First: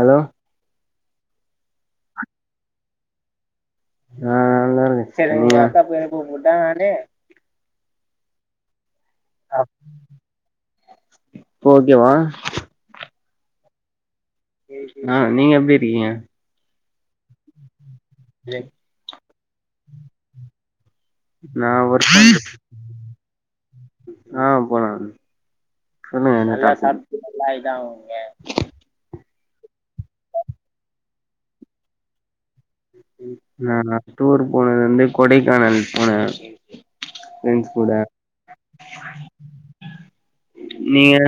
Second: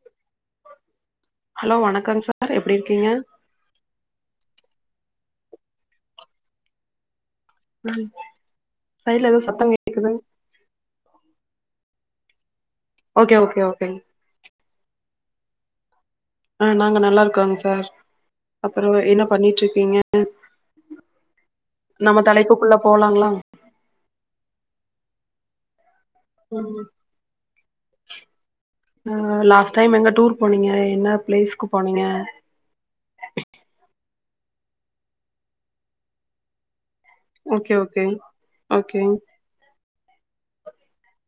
Hello hello வணக்கம் sir எப்டி இருக்கீங்க ஆ நல்லா இருக்கே சைட்ல எதோ சத்த கேக்குது இப்ப ஓகேவா ஓகே ஓகே ஓகேங்க ஆ நீங்க எப்டி இருக்கீங்க ஆ நாங்க நல்லா இருக்கோங் சார் அப்பறோ என்ன பண்ணிட்ருக்கீங்க நா ஒரு நம்ம தலைப்புக்குள்ள போலாங்ளா ஆ போலாங்க சொல்லுங்க என்ன டாப்பிக் ஆ லாஸ்ட் டைம் எங்க டூர் போனீங்க என்ன பிளேஸ்க்கு போனீங்க நா டூர் போனது வந்து கொடைக்கானல் போனே ஓகே ஃப்ரெண்ட்ஸ் கூட ஓகேங் ஓகேங் நீங்க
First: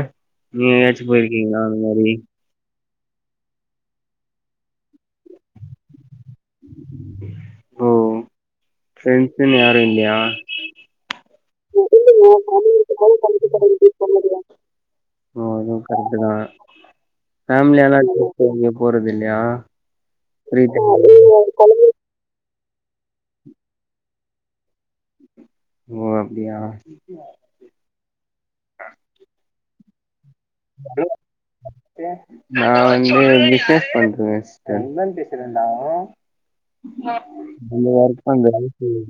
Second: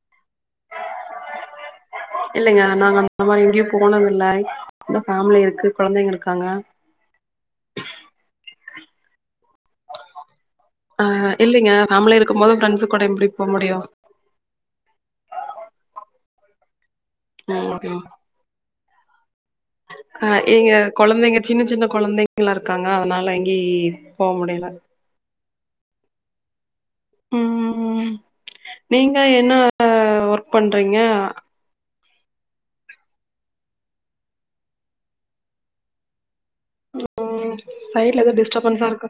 நீங்க எதாச்சு போயிருக்கீங்ளா அந்த மாரி இல்லைங்க நாங்க அந்த மாரி எங்கேயு போனதில்லை இந்தா ஃபேம்லி இருக்கு கொழந்தைங்க இருக்கு றாங்க ஃப்ரெண்ட்ஸுனு யாரு இல்லையா ஆ ஹா இல்லைங்க ஃபேம்லி இருக்கும் போது ஃப்ரெண்ட்ஸு கூட எப்டி போ முடியு ஓ அதுவு சரிதா ஃபேம்லியாலா ட்ரிப்பு எங்கயு போறதில்லையா அ ஏங்க கொழந்தைங்க சின்ன சின்ன கொழந்தைங்ளா இருக் க்காங்க அதனால எங்கயு போ முடியல ஓ அப்டியா ம் நீங்க என்ன ஒர்க் பண்றீங்க நா வந்து பிஸ்னஸ் பண்றேங்க சிஸ்டர் ம் இந்த சைட்ல ஒர்க்கு எதோ டிஸ்டர்பன்ஸா பண்றதுக்கு இருக்கு.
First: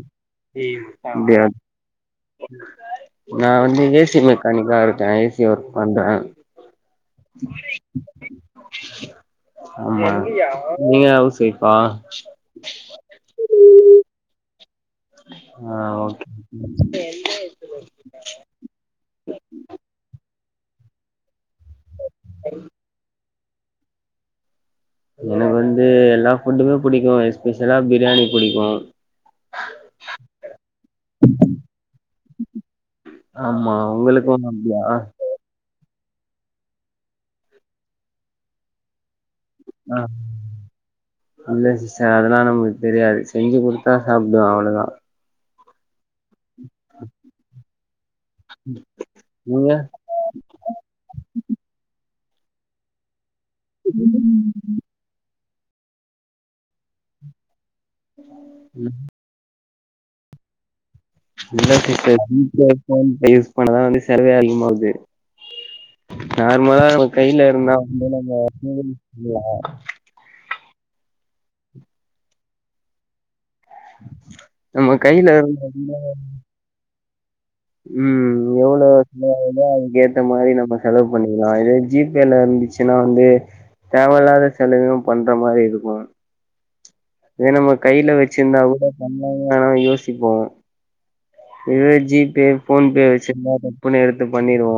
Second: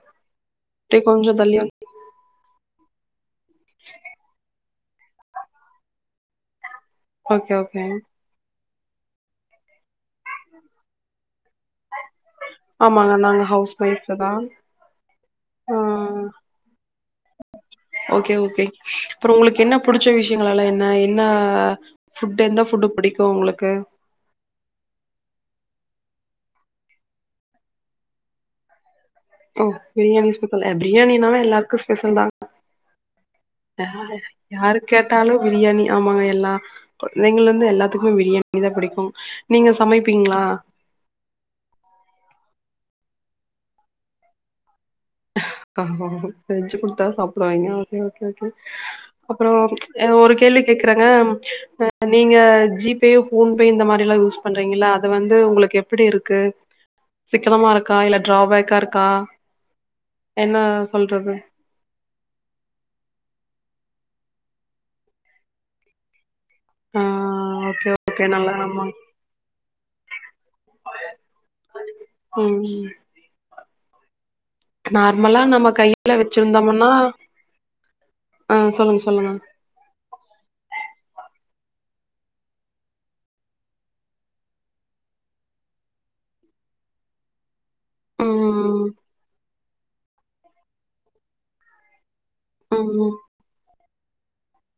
ம் அப்டியே கொஞ்சோ அப்டியா தள்ளி வந் நா வந்து ஏசி மெக்கானிக்கா இருக்கே ஏசி ஒர்க் பண்றே ஓகே ஓகே ஆமா [inaudible] நீங்க அவுஸ் ஆ [unintelligible] அ ஓகே ஓகே ஓகே அப்ரோ உங்ளுக்கு என்ன புடிச்ச விஷயோ லலா என்ன என்ன ஃபுட் எந்த ஃபுட் புடிக்கு உங்ளுக்கு எனக்கு வந்து எல்லா ஃபுட்டுமே புடிக்கு எஸ்பெஷலா பிரியாணி புடிக்கு ஓ பிரியாணி [unintelligible] அ பிரியாணின்னாவே எல்லாருக்கு ஸ்பெஷல் தா ஆமா [unintelligible] உங்களுக்கு யாரு அப்டியா கேட்டாலு பிரியாணி ஆமாங்க எல்லா குழந்தைங்கள் லந்து எல்லாத்துக்குமே பிரியாணி தா புடிக்கு ஆ இல்ல சிஸ்ஸர் அதெல்லா நம் தெரியாது செஞ்சு குடுத்தா சாப்டுவே அவ்ள தா [unintelligible] செஞ்சி குடுத்தா சாப்டுவாய்ங்க ஓகே ஓகே அப்ரோ நீங்க ஒரு கேள்வி கேக்குறாங்க நீங்க ஜீ பே ஃபோன்பே இந்த மாரிலா யூஸ் பண்றீங்கல அது வந்து உங்ளுக்கு எப்டி இருக்கு சிக்கனமாருக்கா இல்ல டிராபேக்காருக்கா என்ன இல்ல சிஸ்சர் [unintelligible] யூஸ் பண்ணா தா செலவே அதிகமாது நார்மலா ஆ நம்ம கைல இருந்தா ஓகே வந்து ஓகே நம்ம நல்லா ஆமா [inaudible] ம் நம்ம கைல நார்மலா இருந் நம்ம [inaudible] கையில வச்சிருந்தோம்னா ம் ஆ எவ்ளோ சொல்லுங்க சொல்லுங்க செலவாதோ அதுக்கு ஏத்த மாரி நம்ம செலவு பண்ணிக் கலா இதே ஜீ பேல இருந்துச்சுன்னா வந்து தேவல்லாத செலவுயு பண்ற மாரி இருக்கு இதே நம்ம கைல வச்சிருந்தா கூட ம் பண்லாமா வேணாமா யோஸ் சிபோ இதுவே ஜீபே ஃபோன் பே ம் வச்சிருந்தா புக் பண்ணி எடுத்து பண்ணி போ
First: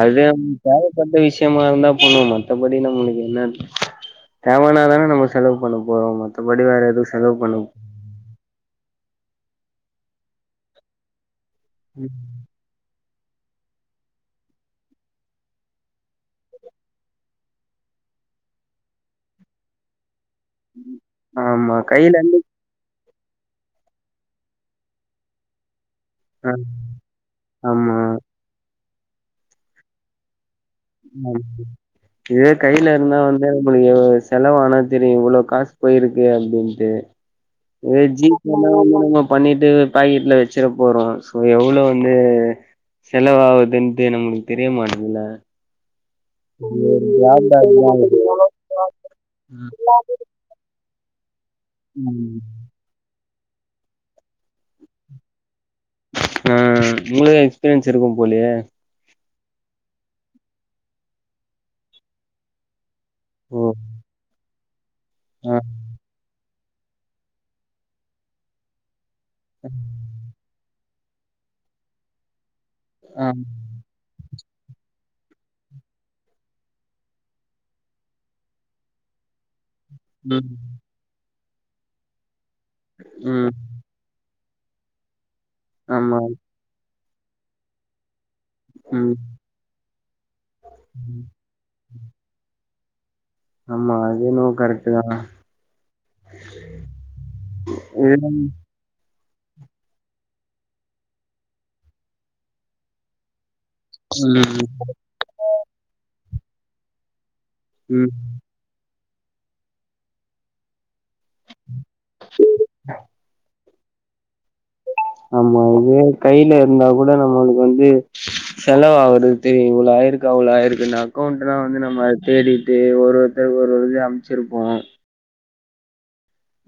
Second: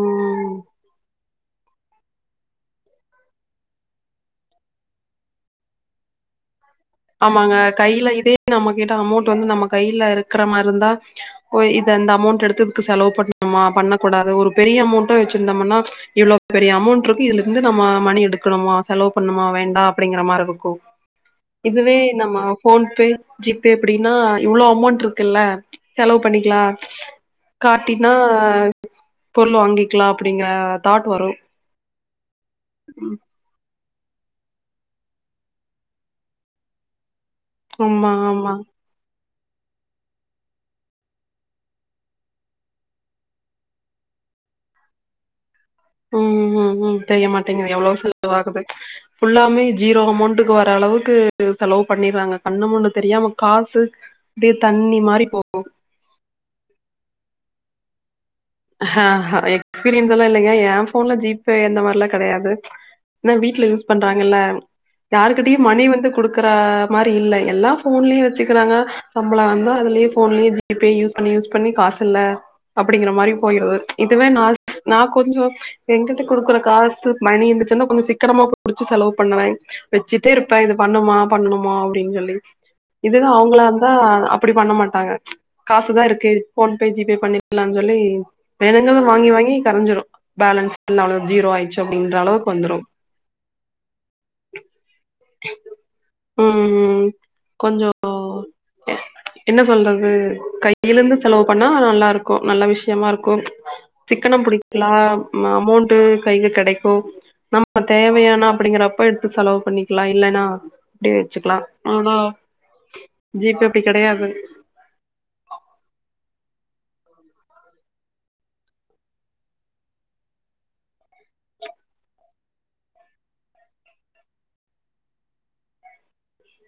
அது தேவப்பட்ட விஷயமாருந்தா பண்ணுவோ மத் மத்தபடி நம்ளுக்கு என்ன தேவனா தான [inaudible] பண்ண போறோ மத்தபடி வேற எதுவு செலவு ஆமாங்க பண்ண கைல இதே நமக் டா அமௌண்ட் வந்து நம்ம கைல இருக்குற மாரிருந்தா ஓ இது அந்த ம் அமௌண்ட் எடுத்து இதுக் செலவு பண்ணுமா பண்ணக்கூடாது ஒரு பெரிய அமௌண்ட் டு வச்சிருந்தம் னா இவ்ளோ பெரிய அமௌண்ட்ருக்கு இதுலருந்து நம்ம அ மணி எடுக்கணுமா செலவு பண்ணுமா வேண்டா அப்டிங்ற மாரிருக்கு ஆமா இதுவே கையில நம்ம இருந்து ஃபோன் பே ஜீபே அப்டின்னா இவ்ளோ அமௌண்ட்ருக்குல்ல செலவு ஆ பண்ணிக்லா ஆமா காட்டினா பொருள் வாங்கிக்லா அப்டிங்ற [unintelligible] இதுவே கைலருந்தா வந்து உங்ளுக்கு செலவானா தெரியு இவ்ளோ காஸ் போயிருக்கு அப்டின்ட்டு இதே ஆமா ஜீ ஆமா பேனா [inaudible] பண்ணிட்டு பாக்கெட்ல வெச்சிர போறோ சோ எவ்ளோன்னு செலவாவுதுன்ட்டு நம்ளுக்கு தெரிய மாட்டுதுல ம் ம் ம் தெரியமாட்டேங்குது தா எவ்ளோ இது செலவாகுது ஃபுல்லாமே ஜீரோ அமௌண்ட்டுக்கு வர அளவுக்கு கு செலவு பண்ணிர்றாங்க ம் கண்ணு முன்னு தெரியாம காசு அப்டே தண்ணி மாரி போ ஆ உங்களுக்கு எக்ஸ்பீரியன்ஸ் இருக்கும் போலியே அ எக்ஸ்ப்பீரியன்ஸ் எல்லா இல்லைங்க ஏன் ஃபோன்ல ஜீபே அந்த மாரில்லா கெடையாது என்ன வீட்ல ஓ யூஸ் பண்றாங்கல்ல யாருகிட்டயு ஆ மணி வந்து குடுக் க்ற மாரி இல்ல எல்லா ஃபோன்லே வச்சுக்குறாங்க சம்பலோ வந்தா அதுலே ஃபோன்லே ஜீப் பே யூஸ் பண்ணி யூஸ் பண்ணி காசு இல்ல அப்டிங்ற ஆ மாரி போய்ருது இதுவே நா நா கொஞ்சோ எங்கிட்ட குடுக்குற காசு மணி இந்துச்சின்னா கொஞ்சோ சிக்கனமா புடிச்சி செலவு பண்ணுவே ம் வச்சுட்டேருப்பே இது பண்ணுமா பண்ணணுமா அப்டின் சொல்லி இதே இது ம் அவுங்களாந்தா அப்பிடி பண்ண மாட்டாங்க காசு தா ஆமா இருக்கு போன்பே ஜிபே பன்னிக்கிலானு சொல்லி வேணுங்கறத ம் வாங்கி வாங்கி கரஞ்சுரு பேலன்ஸ் [inaudible] அவ்ளோ ஜீரோ ஆய்ர்ச்சு அப்டின்ற அளவுக்கு வந்துரு ஆமா அது என்னவோ கரெட்டு தா ம் ம் கொஞ்சோ இது என்ன சொல்றது கைய்யில இருந்து செலவு பண்ணா நல்லாருக்கு நல்ல விஷ்யமா இருக்கு சிக்கனம் ம் புடிக்கலா ம அமோண்டு கைல கெடைக்கு நம்ம ம் தேவையானா அப்படிங்கிறப்ப எடுத்து செலவு பண்ணிக்கலா இல்லனா அப்டியே வச்சுக்கலா ஆனா ஜீபே அப்டி கெடையாது ஆமா இதுவே கையில இருந்தா கூட நம்மளுக்கு வந்து செலவாவுறது தெரியு இவ்ளோ ஆய்ருக் கு அவ்ளோ ஆய்ருக்குன்னு அக்கோண்ட்டுனா வந்து நம்ம தேடிட்டு ஒரொருத்தருக்கு ஒரொரு இது அம்ச்சிருப்போ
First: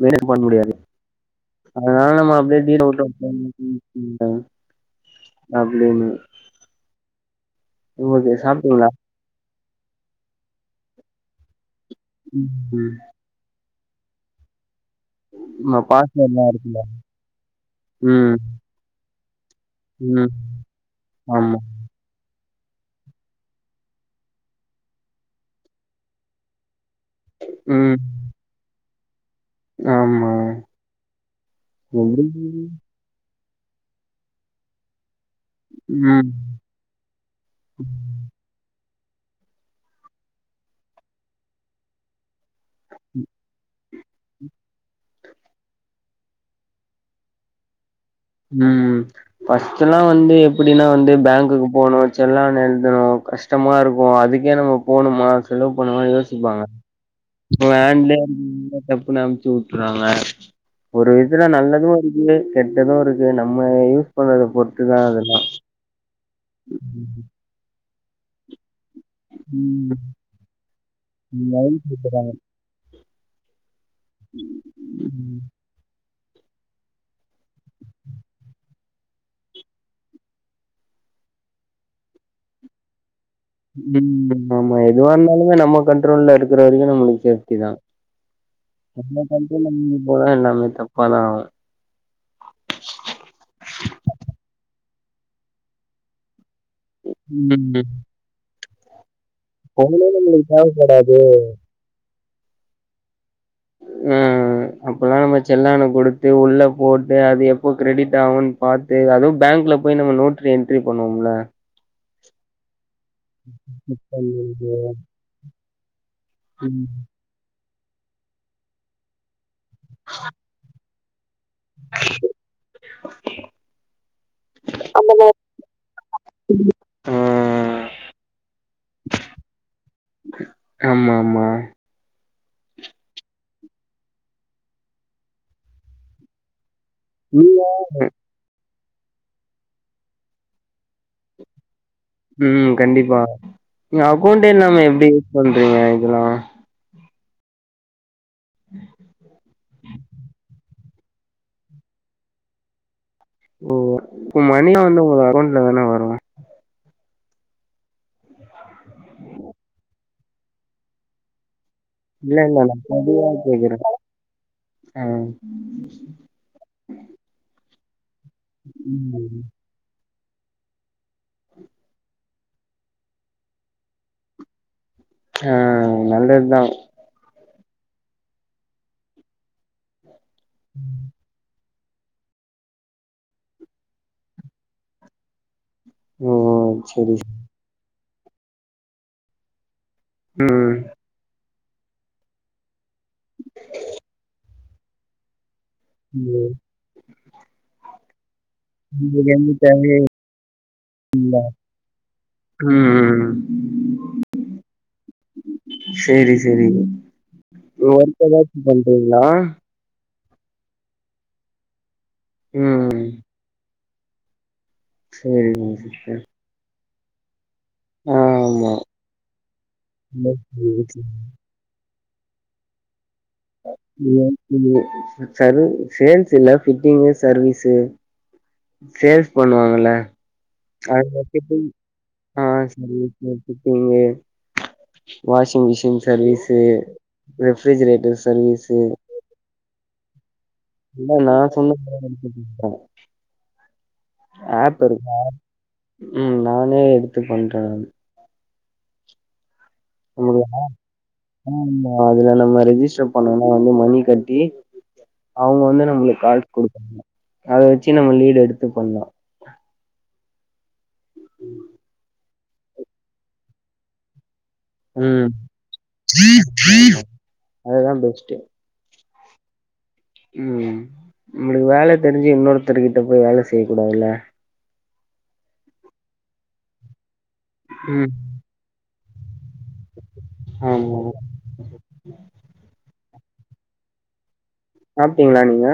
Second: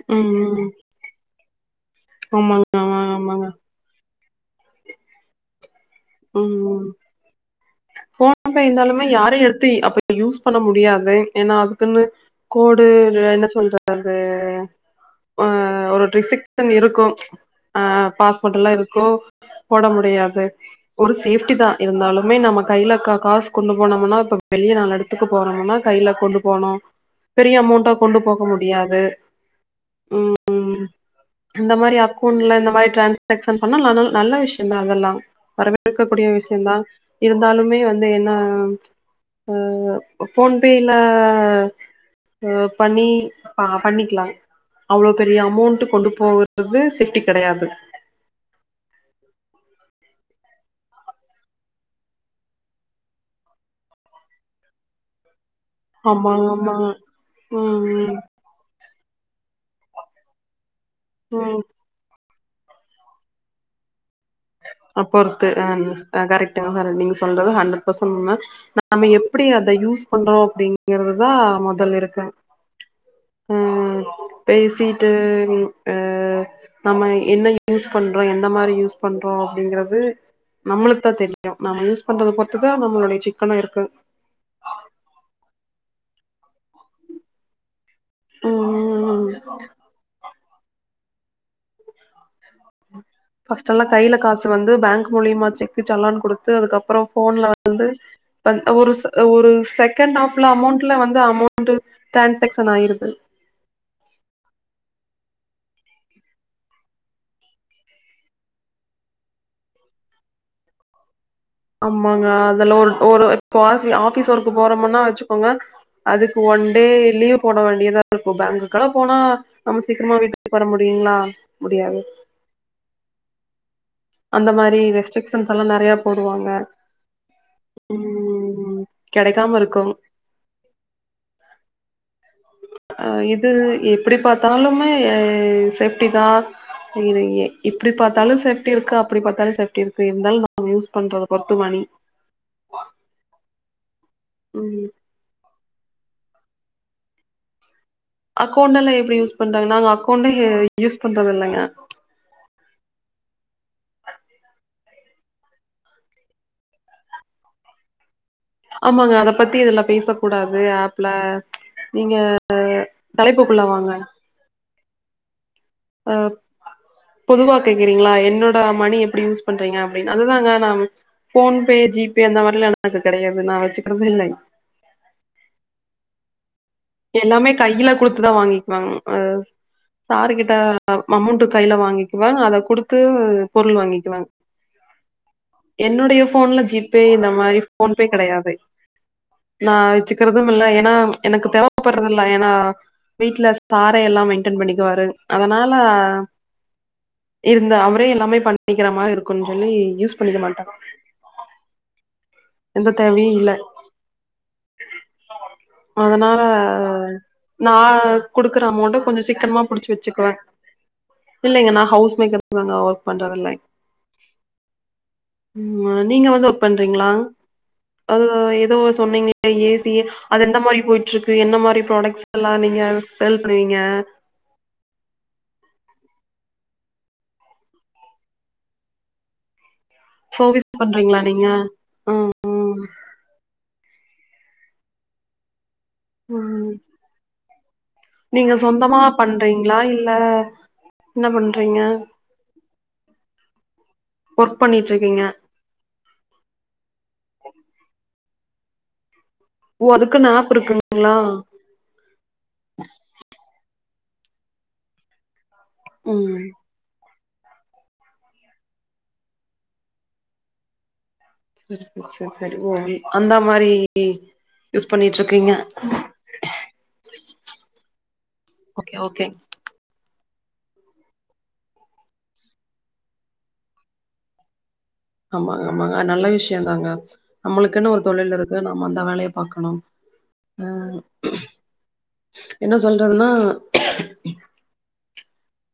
வேறெதுவு பண்ண ம் முடியாது அதுனால நம்ம அப்டியே ஆமாங்க டீல்ல ஆமா வுட்ரு [inaudible] ஆமாங்க அ ஆம் ம் ம் ஓகே ஃபோன்ப்பே சாப்ட்டீங்களா இருந்தாலுமே யாரயு எடுத்து அப்ப யூஸ் பண்ண முடியாது ஏன்னா அதுக்குன்னு ம் கோடு ம். இல்ல என்ன சொல்றது ஆ ஆமா ஒரு பாஸ்வேர்ட்லா ட்ரிசிப்தன் இருக்குல்ல இருக்கு அ ம் பாஸ்போட்டெல்லா இருக்கு போட ம் முடியாது ஒரு சேஃப்ட்டி ஆமா தா இருந்தாலு லுமே நம்ம கையில கா காசு கொண்டு போனமுனா இப்ப வெளிய நாலு எடத்துக்கு போறமுனா கையில கொண்டு போனோ பெரிய அமோண்டா ம் கொண்டு போக முடியாது ம் ஆமா ம் இந்த மாரி எப்டி அக்கவுண்ட்ல இந்த மாரி ட்ரன் ஷாக்சன் பண்ணா ந நல் நல்ல விஷ்யம் தா அதல்லா ம் இருக்கக்கூடிய விஷயந்தா இருந்தாலுமே வந்து என்ன அ ஃபோன்பேல அ பண்ணி ப பண்ணிக்லா அவ்ளோ பெரிய அமோண்ட்டு கொண்டு போறது சேஃப்ட்டி கெடையாது ம் ஃபஸ்ட்டுல்லா வந் ந்து எப்புடின்னா வந்து பேங்க்குக்கு போணு செல்லான் எழுதணு கஷ்டமா இருக்கு அதுக்கே நம்ம போணுமா செலவு பன்னமானு ஆமா யோசிப்பாங்க ஆமா இப்ப ம் ம் [unintelligible] டப்புன்னு அம்ச்சு வுட்றாங்க ஒரு விதத்துல ம் நல்லது இருக்கு கெட்டது இருக்கு நம்ம யூஸ் பண்றத பொறுத்துதா அப் அதெல்லா பொறுத்து அ கரெக்ட்டுங்க சாரு நீங்க சொல்றது ஹண்ட்ரட் பர்சண்ட் உண்ம நம்ம எப்பிடி அத ம் யூஸ் பண்றோ அப்டிங்கிறதுதா லைன் முதல் இருக்கு குடுக்குறாங்க ஆ பேசிட்டு அ நம்ம என்ன யூஸ் பண்றோ எந்த மாரி யூஸ் பண்றோ அப்டிங்கறது நம்மளுக்கு தா தெரியு நம்ம யூஸ் பண்றது பொருத்துதா நம்மளுடைய செ ம் ஆமா எதுவா இருந்தாலுமே நம்ம கண்ட்ரோல்ல இருக்கற வரைக்கு நம்மளுக்கு சேஃப்டி தா ம் ம் நம்ம ம் கண்ட்ரோல்ல மீறி போனா எல்லாமே தப்பாதா ஆகு ஃபஸ்டல்லா கையில காசு வந்து பேங்க் மூலியமா செக்கு செலான் குடு து அதுக்கப்பறோ ஃபோன்ல வந்து ம் பன் ஒரு ச ஒரு ஃபோனே செகண்ட் ஹாப்ல நம்மளுக்கு அமோண்ட்ல வந்து தேவப்படாது அமோண்ட்டு ட்ரான்சாக்சன் ஆய்ருது ம் ம் அப்பல்லா நம்ம செல்லான குடுத்து உள்ள போட்டு அது எப்போ கிரிடிட் ஆகுனு பாத்து அதுவு பேங்க் ல போய் நம்ம நோட்டல என்ட்ரி பண்ணுவோம்ல ஆமாங்க அதுல ஒரு ஒரு இப்போ ஆஃபீ ஆஃபீஸ் ஒர்க் ஐய்யய்யோ! போறோமுன்னா வச்சுக்கோங்க அதுக்கு ஒன் டே ம். லீவ் போட வேண்டியதா இருக்கு பேங்குக்கல்லா போனா நம்ம சீக்கிரமா வீட்டுக்கு வர முடியுங்ளா முடியாது அந்த மாரி ரெஸ்ட்ரிக்ஷன்ஸ்லா நெறைய போடுவாங்க ஆ ம் கெடைக்காம இருக்கும் ஆமா ஆமா அ இது எப்டி பாத்தாலுமே சேஃப்டி தா இது எ நீங்க இப்டி பாத்தாலு சேஃப்டி இருக்கு அப்டி பாத்தாலு சேஃப்டி இருக்கு இருந்தாலு நம்ம யூஸ் பண்றத பொருத்து மணி அக்கௌண்ட ம் நாம எப்படி யூஸ் பண்றீங்க இதெல்லா அக்கௌண்ட எல்லா எப்படி யூஸ் பண்றாங்க நாங்க அக்கௌண்ட யூஸ் பண்றத இல்லைங்க ஓ இப்ப மணியா வந்து உங்க அக்கவுண்ட்ல தான வரு ஆமாங்க அத பத்தி இது எல்லா பேச கூடாது ஆப்ல நீங்க இல்ல இல்ல நான் பொதுவா தலைப்புக்குள்ள கேக்குறேன். வாங்க ஆ அ பொதுவா கேக்றீங்களா என்னோட மணி எப்படி ம். யூஸ் பண்றீங்க அப்படின் அதுதாங்க நா போன் பே ஜி பே ஜி பே அந்த மாரில கிடையாது நா வச்சுக்கிறதுத இல்ல ஆ நல்லதுதா எல்லாமே கையில கொடுத்துதா வாங்கிக்குவாங்க சார் கிட்ட அமௌண்ட் கையில வாங்கிக்குவா அத கொடுத்து பொருள் வாங்கிக்குவா என்னுடைய ஓ போன்ல ஜி பே சரி. இந்த மாதிரி போன்பே கிடையாது நா வச்சுக்கிறது இல்ல ம். ஏன்னா எனக்கு தேவைப்படுறது இல்ல ஏன்னா வீட்டுல சார்ரே எல்லா மெயின்டெய்ன் பண்ணிக்குவாரு அதனால ம். இருந்த அவரே எல்லாமே பண்ணிக்கிற மாதிரி உங்களுக்கு இருக்கும்ன்னு எந்த சொல்லி தேவையும் யூஸ் பண்ணிக்க மாட்ட [unintelligible] உம் அதனால நா ஒர்க் ஏதாச்சு குடுக்குற அமௌண்ட கொஞ்ச பண்றீங்களா சீக்கிரமா புடிச்சு வச் சுக்குவ இல்லைங்க நா ஹவுஸ் மேக்கர்ங்க ஒர்க் ம் பண்றது இல்ல சேரிங்க உம் சிஸ்டர் நீங்க வந்து ஒர்க் பண்றீங்களா அது ஆமா ஏதோ சொன்னீங்கா ஏ சி அது எந்த மாதிரி போயிட்டு இருக்கு என்ன மாதிரி ப்ராடக்ட் எல்லா நீங்க சேல் பண்ணுவீங்க [inaudible] சரு சேல் ல பிட்டிங்க் சர்வீஸு சேல்ஸ் பண்ணுவாங்கல சர்வீஸ் அ [inaudible] பண்றீங்களா நீங்க ஆ ம் service fitting washing machine service ம் ரெஃபிரிஜரேட்டர் சர்வீஸு நா இல்ல இல்ல என்ன நா சொன் பண்றீங்க [inaudible] ஒர்க் ஆப் பண்ணிட்டு இருக்க இருக்கீங்க உம் நானே எடுத்து பண்றே ஓ அதுக்குன்னு அதுல ஆப் இருக்குங்களா ம் அதுல நம்ம ரெஜஸ்டர் பண்ணனு மணி கட்டி அவங்க வந்து நம்மளுக்கு ம் கார்ட் கொடுக்கணு அத வச்சு நம்ம லீடு எடுத்து பண்லா சரி சரி சரி சரி ஒ அந்த மாரி யூஸ் பண்ணிட்டு உம் இருக்கீங்க அததா பெஸ்ட்டு ஓகே ஒகே உம் நம்மளுக்கு வேல தெரிஞ்சு இன்னொருத்தர் கிட்ட போய் வேல செய்ய கூடாதுல ஆமாங்க ஆமாங்க அது நல்ல விஷயோ தாங்க நம்மளுக்குனு ஒரு ம் தொழில் இருக்கு நம்ம அந்த வேலய பாக்கணு அ ஆமா என்ன சொல்றதுனா சாப்ட்டீங்களா நீங்க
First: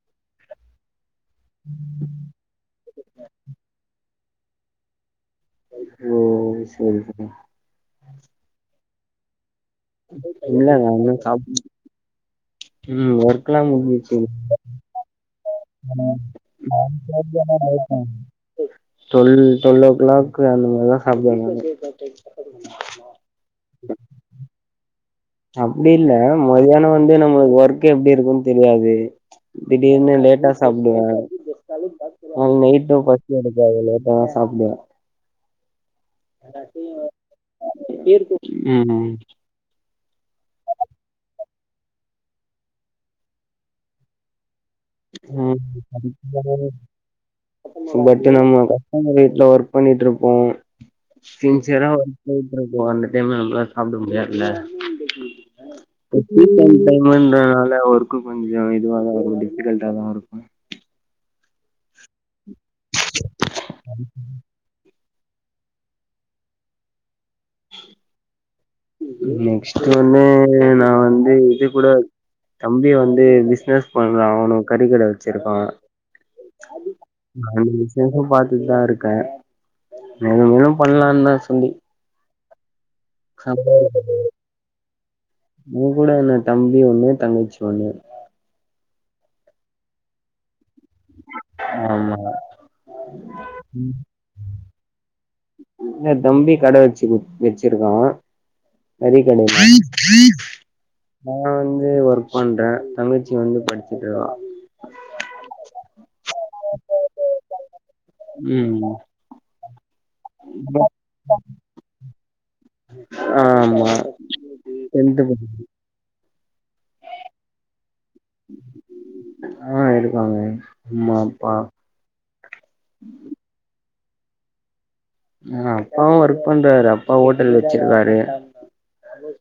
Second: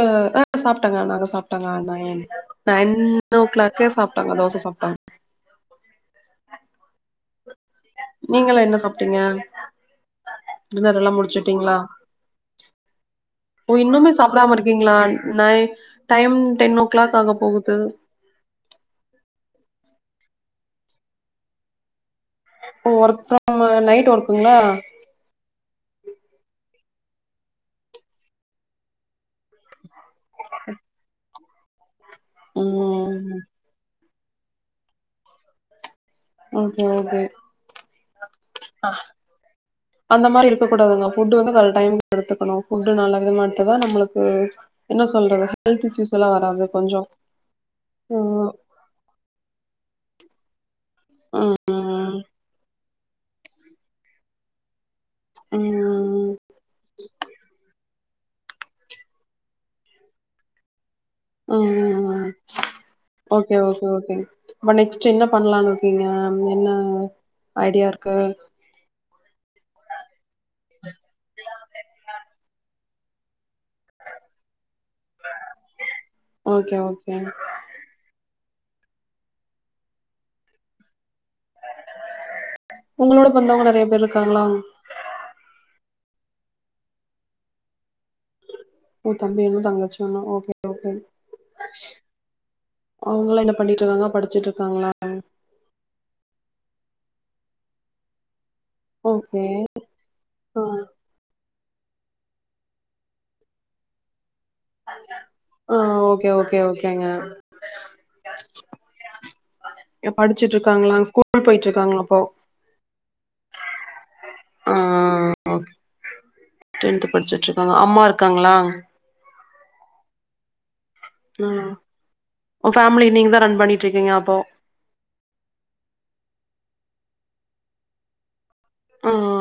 அ அ சாப்ட்டங்க நாங்க சாப்டங்க நா ஏ ஓ கிளாக்கே சாப்டேங்க தோச சாப்டேங்க ஓ சரிங்க நீங்களா என்ன சாப்ட்டீங்க இல்லங்க டின்னர் இன்னு எல்லா சாப்ல முடிச்சுட்டீங்களா உம் ஒர்க் எல்லா ஓ இன்னுமே முடுஞ்சுருச்சு சாப்டாம இருக்கீங்களா night time [unintelligible] ten o'clock ஆக போகுது டுவெல் டுவெல் ஓ கிளாக் அந்த மாரிதா சாப்டுவேங்க ஒர்க் ஃபிரம் நைட் ஒர்க்குங்களா அப்டி இல்ல மதியானோ வந்து நம்ம ஒர்க் எப்டி இருக்குன் தெரியாது திடீர்னு லேட்டா சாப்டுவோ அ [unintelligible] நைட்டு பசி ம் எடுக்காதுல்ல இப்பதா சாப்டுவோ ஓகே ஓகே [unintelligible] ம் ம் அந்த மாரி இருக்கக்கூடாதுங்க ஃபுட்டு வந்து அதோட டைம்க் எடுத்துக்கனு ஃபுட்டு நல்ல விதமா எடுத்தா தா நம்மளுக்கு என்ன சொல்றது ம் ஹெல்த் இஸ்யூஸ் எல்லா வராது கொஞ்சோ பட்டு ம் நம்ம கஸ்டமர் வீட்ல ஒர்க் பண்ணிட்ரு சின்சியரா ஒர்க் பண்ணிட்ருப்போ அந்த டைம்ல நம்ளால் சாப்ட முடியாதில்ல ம் சீசன் டைமுன்றதுனால ஒர்க்கு கொஞ்சோ இதுவா தா [inaudible] முடியு கிரண்ட்டாவு இருக்கு அப்டியா ஓகே ஓகே ஓகே ப நெக்ஸ் டு என்ன பண்லான் இருக்கீங்க என்ன ஐடியா இருக்கு நெக்ஸ்ட் ஒன்னு நா வந்து இது கூட தம்பி வந்து பிஸ்னஸ் பண்றா அவனு கறி கட வெச்சிருக்கா ஓகே ஓகே [inaudible] விஷேசம் பாத் துட் தா இருக்கே மேலு மேலு பண்லான் தா சொல்லி உங்களோட [inaudible] பொறந்தவங்க நெறைய பேர் இருக்காங்களா ம் கூட என்ன தம்பி ஒன்னு தங்கச்சி ஒன்னு ஒ தம்பி ஒன்னு தங்கச்சி ஒன்னா ஓகே ஓகே ஆமா அவங்கல்லா என்ன பண்ணிட்ருக்காங்க படிச்சிட்ருக்காங்களா எல் இல்ல தம்பி கட வெச்சி குத் வெச்சிருக்கா கறி ஓகே கட ஆ நா வந் து ஒர்க் பண்றே தங்கச்சி வந்து படிச்சிட்ருக்கா அ ஓகே ஓகே ஓகேங்க ம் அ படிச்சிட்ருக்காங்களா ஸ்கூல் போய்ட்ருக்காங்க அப்போ ஆமா டென்த்து [unintelligible] டென்த்து படிச்சிட்ருக்காங்க அம்மா இருக்காங்ளா ஆ இருக்காங்க அம்மா அப்பா ம் ஓ ஃபேமிலி நீங்க தா ரன் பண்ணிட்ருக்கீங்க அப்போ இல்ல அப்பாவு ஒர்க் பண்றாரு அப்பா ஹோட்டல் வெச்சிருக்காரு ஆ ஆ